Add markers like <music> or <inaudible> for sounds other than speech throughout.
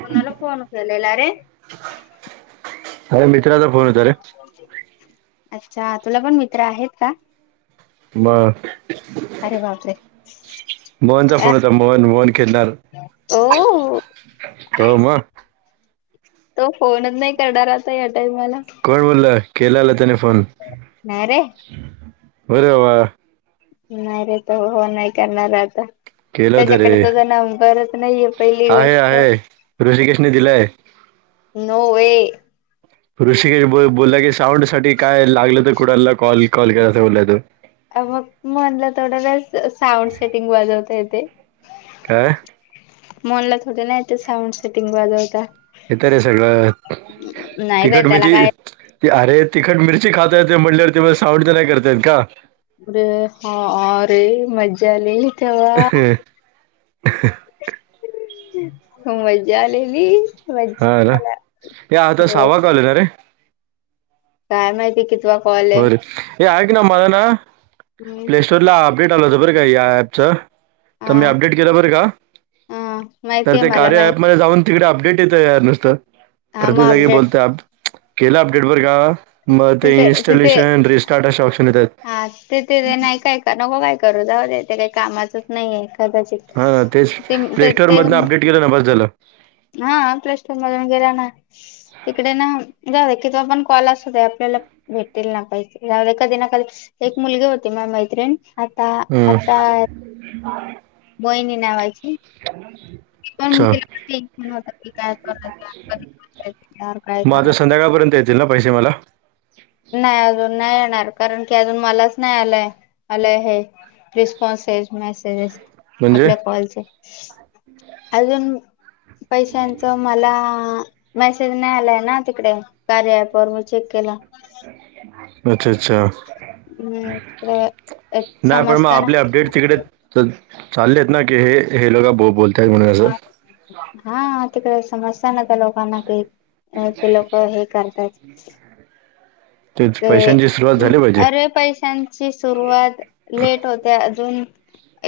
कोणाला फोन केलेला रे? अरे मित्राचा फोन होता रे. अच्छा तुला पण मित्र आहेत का? बरं अरे बापरे. मोहनचा अ, फोन होता मोहन मोहन खेदलार. ओ हो म तो फोनच नाही करणार आता या टाईमाला. केल्याला त्याने फोन, रे बरे बाबा, नाही रे त हो नाही करणार आता केलं होतं त्याच्याकडे रे तुझ नाव करत नाहीये पहिली आहे गोष्ट आहे ऋषिकेशने दिलाय <inaudible> नोवे, ऋषिकेश बोलला की साऊंड साठी काय लागलं तर कुणाला कॉल कॉल करायचा बोलला तो मग म्हणला थोड वेस साऊंड सेटिंग वाजवत ते, का? मनला थोडं ना साऊंड सेटिंग वाजवता हे तर रे सगळं नाही रे तखट त्याला मिची काय त अरे तिखट मिरची खातायेत म्हणल्या तर ते साऊंड तर नाही करतायेत का अरे हारे मजाली तेव <unintelligible> खू मजा आलेली, हा मज्जा ना त्याला या आता हो सावा कले ना रे काय माहितीय कि? होरे हे आहे की ना मला ना मी प्ले स्टोर ला अपडेट आला हो बर का या ऍपच तर हा मी अपडेट केलं बर का हा तर माहितीय ते मला माहित कार्यमध्येध्ये जाऊन, तिकडे अपडेट येतं यार नुसतं हा प्रत मग जागी अपडेट बोलत केलं अपडेट वर का? म तिथे तिथे इनस्टलेशन रिस््टार्ट शॉपश हा ते ते ते नाही काय नको काय करू जाऊ दे ते काही कामाचच नाहीय कदाचित हां तेच प्ले ते ते स्टोअरमधनं अपडेट केलं ना बस झालं हा प्लस्र मधून गैर ना <inaudible> तिकडे ना जाऊ दे की त आपण कॉल असू दे आपल्याला भेटेल ना पाहिजे जाऊ दे कधी ना कधी एक मुलगी होती म मैत्रिण आता हं, आता बहिणी <inaudible> पण अच्छा तिला म्हण हो की काय कराय कधीय काय मग करायचं आता संध्याकाळपर्यंत येतील ना पैसे मला नाही अजून नाही येणार कारण की अजून मलाच नाही आलंय आलंय हे रिस्पॉन्सेस मेसेजेस, म्हणजे आपल्या कॉलचे अजून पैशांचं मला मेसेज नाही आलाय ना तिकडे कार्या प ववर मी चेक केला, अच्छा अच्छा, हम्म तिकडे एक नाही पण मग समजतं ना आपले अपडेट तिकडे चालले आहेत ना की हे हे लो का बो बोलते हा तिकडे समस्या नता लोकांना काही <unintelligible> तेच ते पैशांची सुरुवात झाली पाहिजे अरे्या पैशांची सुरवात लेट होते अजून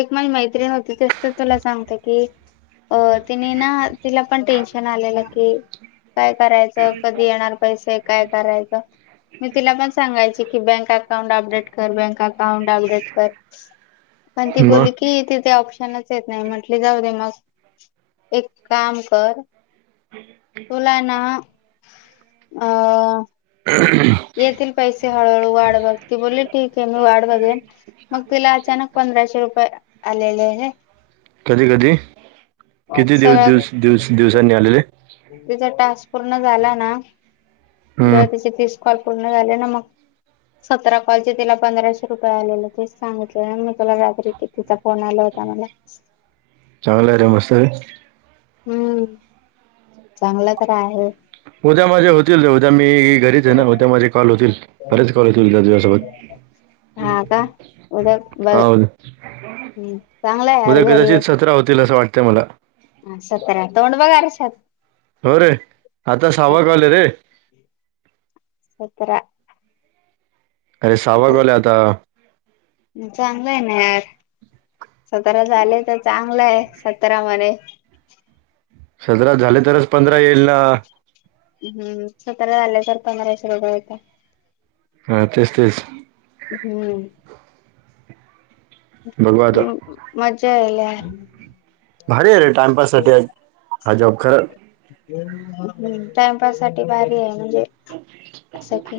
एक म्हज मैत्री होती तसत तुला सांगत की अ तिने ना तिला पण टेन्शन आलेलं की काय करायचं कधी येणार पैसे काय करायचं मी तिला पण सांगायची की बँक अकाउंट अपडेट कर बँक बॅक अकाउंट अपडेट कर प ती मग बली की त च येत नाही म्हंटले जाऊ दे मग एक काम कर तुला आहे ना? अ येतील पैसे हळूहळू वाढ बघते बोलली ठीके मी वाढ बघेन मग तिला अचानक पण पंधराशे रुपये आलेले कधी कधी किती दिवस दिवस दिवस दिवसांनी आलेले तचा टास्क पूर्ण झाला ना हं. जेव्हा त्या तस ॉल पूर्ण झाले ना मग सतरा कॉलचे तिला पंधराशे रुपये आलेले ते सांगितले ना मी तुला रात्री कितीचा फोन आला मला चांगलं आहे रेमस्त हम्म चांगलं तर आहे उद्या माझे होतील उद्या मी घरीच आहे ना उद्या माझे कॉल होतील खरेच कॉल होतील दू च्या सोबत हा का उद्या बघ हल हम्म चांगला आहे उद्या कदाचित सतरा होतील असं वाटतंय मला ह सतरा तोंड बघारच्याात हो रे आता सवाग आले रे सतरा अरे सहावा कॉल आहे आता चांगलं आहे ना यार सतरा झाले तर चांगलंय सतरा मध्ये सधरा झाले तरच पंधरा येईल ना हम्म सत झाल्या कर प मराशता हा तेच तेच हम्म बघू आता हम् म ल भर अरे टाइमपाससाठीठी हज खरं हम्म टाइमपास साठी भारी आहे म्हणजे अस की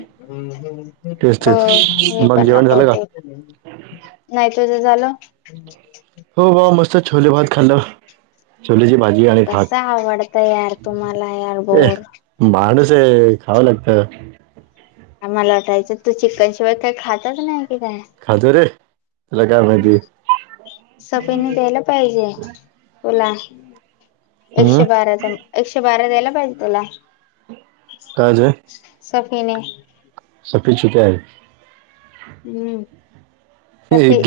तेच हो तेच हे मग पण जेवण झालं का नकोते नाही तुझं झालं हो भा मस्त छोले बहत खाल्ल छोले ज भाजी आणि कस भाक आवडत यार तुम्हाला यार बोर माणस खावं लागत मला वाटायचं तू चिकनशिवाय काही खातात नाही खाज रे तुला काय माहिती सफईने द्यायला पाहिजे तुला हम्म एकशे बाराचा एकशे बारा द्यायला पाहिजे तुला काळज सफीने सपीछुकय हम्म सफी एक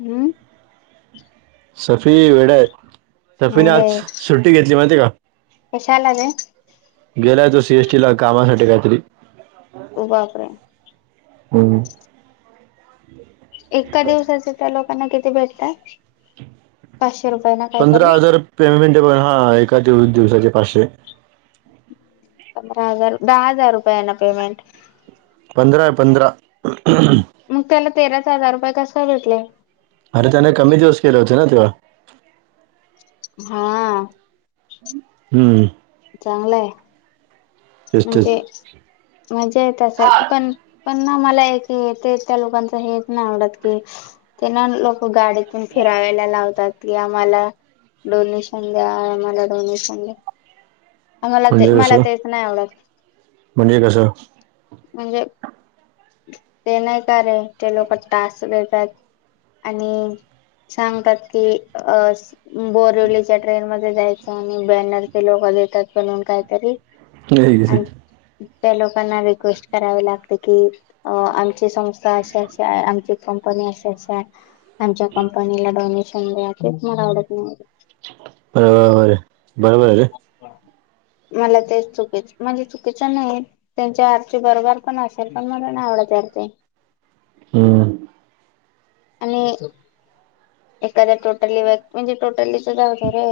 हम्म सफी वेडा आहे नाही सफीने आज रे सुट्टी घेतली माहितीये का कशाला ग गेलाय तो सीएसटी ला कामासाठी काहीतरी उभपरे हम् एका दिवसाचे त्या लोकांना किती भेटताय पाचशे रुपये ना पंधरा काहीतरी हजार पेमेंट हा एका दिवसाचे पाचशे पंधरा हजार दहा हजार रुपये ना पेमेंट पंधरा पंधरा मग त्याला तेराच हजार रुपये कसा भेटलय अरे त्याने कमी दिवस केला होत ना तेव्हा हा हम्म चांगलंय तेच तेच म्हणजे मजा येत असेल पण मला कीथ <unintelligible> त्या लोकांच हे नाही आवडत की त्यां ल मग गाडीतून फिरायला लावतात आम्हाला डोनेशन द्या आम्हाला डोनेशन द्या आ मला ते म्हणजे मला कसं तेच नाही आवडत म्हणजे कस म्हणजे ते नाही काय रे ते लोक टास्क देत आणि सांगतात की अ बोरिवलीच्या ट्रेन मध्ये जायच आणि बॅनरचे लोक देतात म्हणून काहीतरी आणि <inaudible> त्या लोकांना रिक्वेस्ट करावे लागते की अ आमची संस्था अशी अशी आहे आमची कंपनी अशी अशी आहे आमच्या कंपनीला डोनेशन द्या हेच मला आवडत नाही बरोबर बरोबर आहे रे मला तेच चुकीच म्हणजे चुकीचं नाही त्यांच्या अर्थी बरोबर पण असेल पण मला नाही आवडत करते <unintelligible> हम्म आणि एखाद्या टोटली म्हणजे टोटलीच जाउदे रे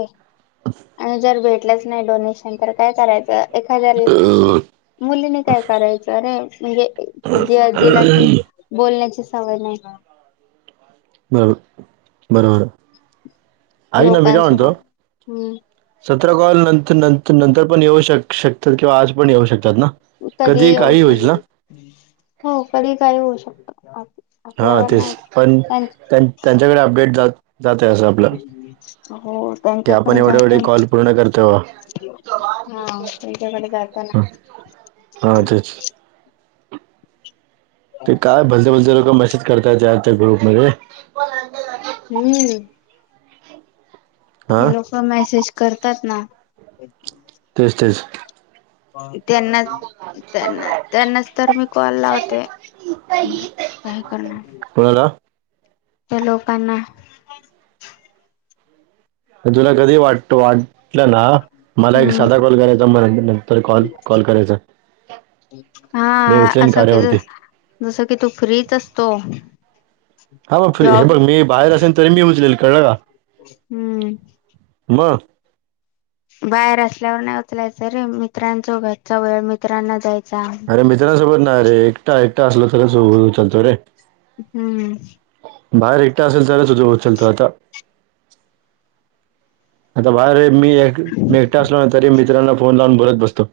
आणि जर भेट भेटलेच नाही डोनेशन तर काय करायचं एखाद्या मुलीने काय करायचं अरे म्हणजे जिला कि बोलण्याची सवय नाही बरोबर बरोबर ऐक ना मी काय म्हणतो लोकांसोबत हम्म तसं तर कॉल नंतर नंतर नंतर पण येऊ शक शकतात किंवा आज पण येऊ शकतात ना कधी येऊ काही होईल ना शकत हो कधी काही होऊ शकत हा आपल्यावर तेच नाही पण त्यां त्यां त्यांच्याकडे अपडेट जात जातय असं आपलं हो की आपण एवढे ऐवढे कॉल पूर्ण करतोय हा त्यांच्या कडे जात ना अच्छाच्छा ते काय भलते भलते लोक मेसेज करताय या त्या ग्रुप मध्ये हम्म ते हा लोक मेसेज करतात ना तेच तेच त्यांना त्यांना त्यांनाच तर मी कॉल लावते काय करणार कोणाला त्या लोकांना तुला कधी वाटत वाटलं ना मला एक हम्म साधा कॉल करायचा, म नंतर कॉल कॉल करायचा हा मी उचलेन असं की, कार्यावरती जस की तू फ्रीच असतो. हो, फ्री हे जॉब बघ मी बाहेर असेन तरी मी उचलेल कळलं का? हम्म... म, बाहेर असल्यावर नाही उचलायचं रे, मित्रांसोबत चा वेळ मित्रांना द्यायचा. अरे मित्रांसोबत नाही रे, एकटा, एकटा, असल तर उचलतो रे. हम्म, बाहेर एकटा असेल तरच उचलतो, चालतो आता आता बाहेर मी एक एकटा असलो ना तरी, मित्रांना फोन लावून बोलत बसतो.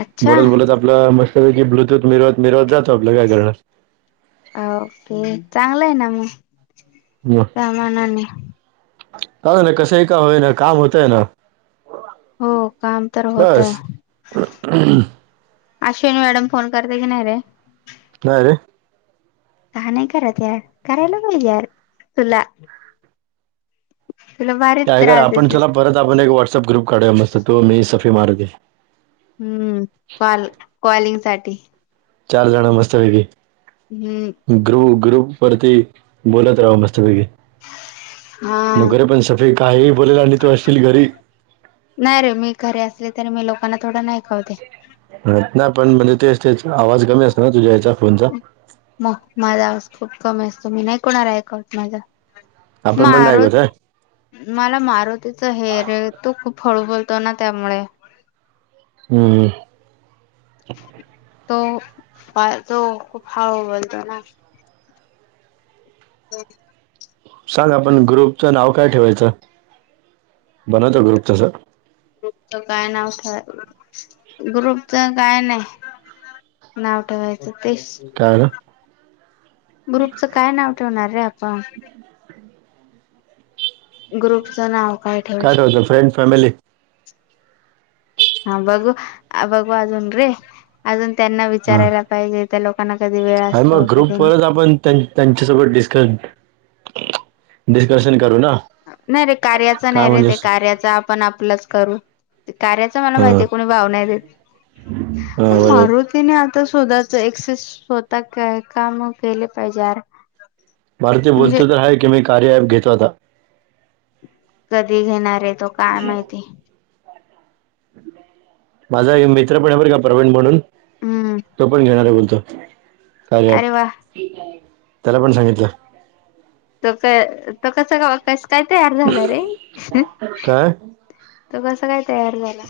अच्छा बोलत, बोलत आपलं मस्त पैकी ब्लूतूथ मिरवत, मिरवत जातो आपलं काय करणार? ओके,, चांगलं य ना मग,, त्या मानाने का ना,, कसंही का होई ना काम होतय ना. हो,, काम तर होतय. बस अश्विनी मॅडम फोन करते की नाही रे? नाह रे, का नाही करत यार,, करायला पाहिज यार, तुला,, तुला भारीच काय करु,, त्रास आपण देते चला परत आपण एक व्हॉट्सअप ग्रुप काढूया मस्त तु मी सफे मारूती, हम्म,, कॉल कॉलिंग साठी, चार जण मस्त पैकी,, हम्म भ्रम. ग्रुप वरती बोलत राहू मस्तपैकी,, हा नको रे पण सगळे काही बोलेल, आणी तू आशिल घरी नाही रे मी घरी असले तरी मी लोकांना थोडा नाही कळतंय नाही, पण म्हणजे तेतच, आवाज कमी असत ना तुझ्या या्याचाऽऽ मग,, माझा आ खूप कमी असतो मी नाही कुणाला ऐकवत माझा आपण पण नाही मारु, ऐकत आहे मला मारुतीचा हेर तो खूप हळू बोलतो ना त्यामुळे,, हम्म, तो, पा तो खूप हाळु बोलतो ना,, हो, सांग आपण ग्रुपच नाव काय ठेवायचं,, बनवतो ग्रुप तसं. ग्रुपच काय नाव ठेवा ग्रुपच काय नाही,, नाव ठेवायचं,, ते,, काय ना ग्रुपचं काय नाव ठेवणार रे आपण,,, ग्रुपचं नाव काय ठेवू ठेवायचं शकत? फ्रेंड फॅमिली हा बघू,, बघू अजून रे,, अजून त्यांना हां विचारायला पाहिजे त्या लोकऽऽ आणि मग ग्रुप वरच आपण, त्यांच्या सोबत डिस्क डिस्कशन करू ना नाही रे,, कार्याचा नाही काय रे,, ते म्हणजेस कार्याचा आपण आपलंच करू. कार्याच मला हां माहितीय,, कोणी भाव नाही देत,, हां पण बरोबर मारुतीने तर स्ोधाच एसे स्वतः काम केले पाहिजेरऽऽ <unintelligible> मारूती बोलत तर हाय,, की मी कार्या ॲप घेतो आता. कधी घेणार आहे तो काय माहिती? माझा एक मित्र पण आहे बर,, का प्रवीण म्हणून हम्म तो पण घेणार आहे बोलतो. कार्या अरे ॲप, वा त्याला पण सांगितलं तो का, तो कस, कस, काय तयार झालं रे? काय तो कसं काय तयार झाला?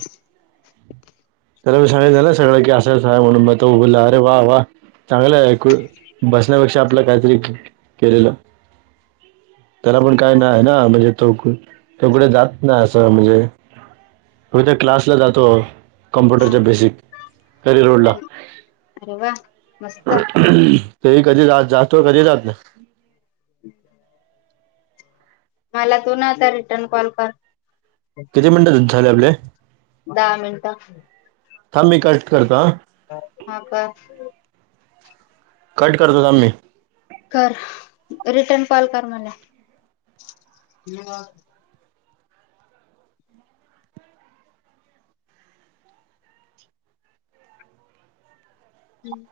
त्याला मी सांगितनलं ना सगळं की असं असं आहे म्हणून मग तो बोलला,,, अरे वा! चांगलं आहे खूप,, बसण्यापेक्षा आपलं काहीतरी केलेलं! त्याला पण काय नाही ना,, म्हणजे तो त कुठे जात ना असं म्हणजे फक्त क्लासला जातो. हा कम्प्युटरच्या बेसिक करिअर ला अरे वा <unintelligible> मस्त ते ही कधी जातो, कधी जात नाही. अच् <inaudible> मला तू नता रिटर्न कॉल कर. किती मिनिटं झाले आपले. दहा मिनट. थांब मी कट करत. हा कर. कट करतो थांब मी. कर रिटन कॉल कर मला. हम्म.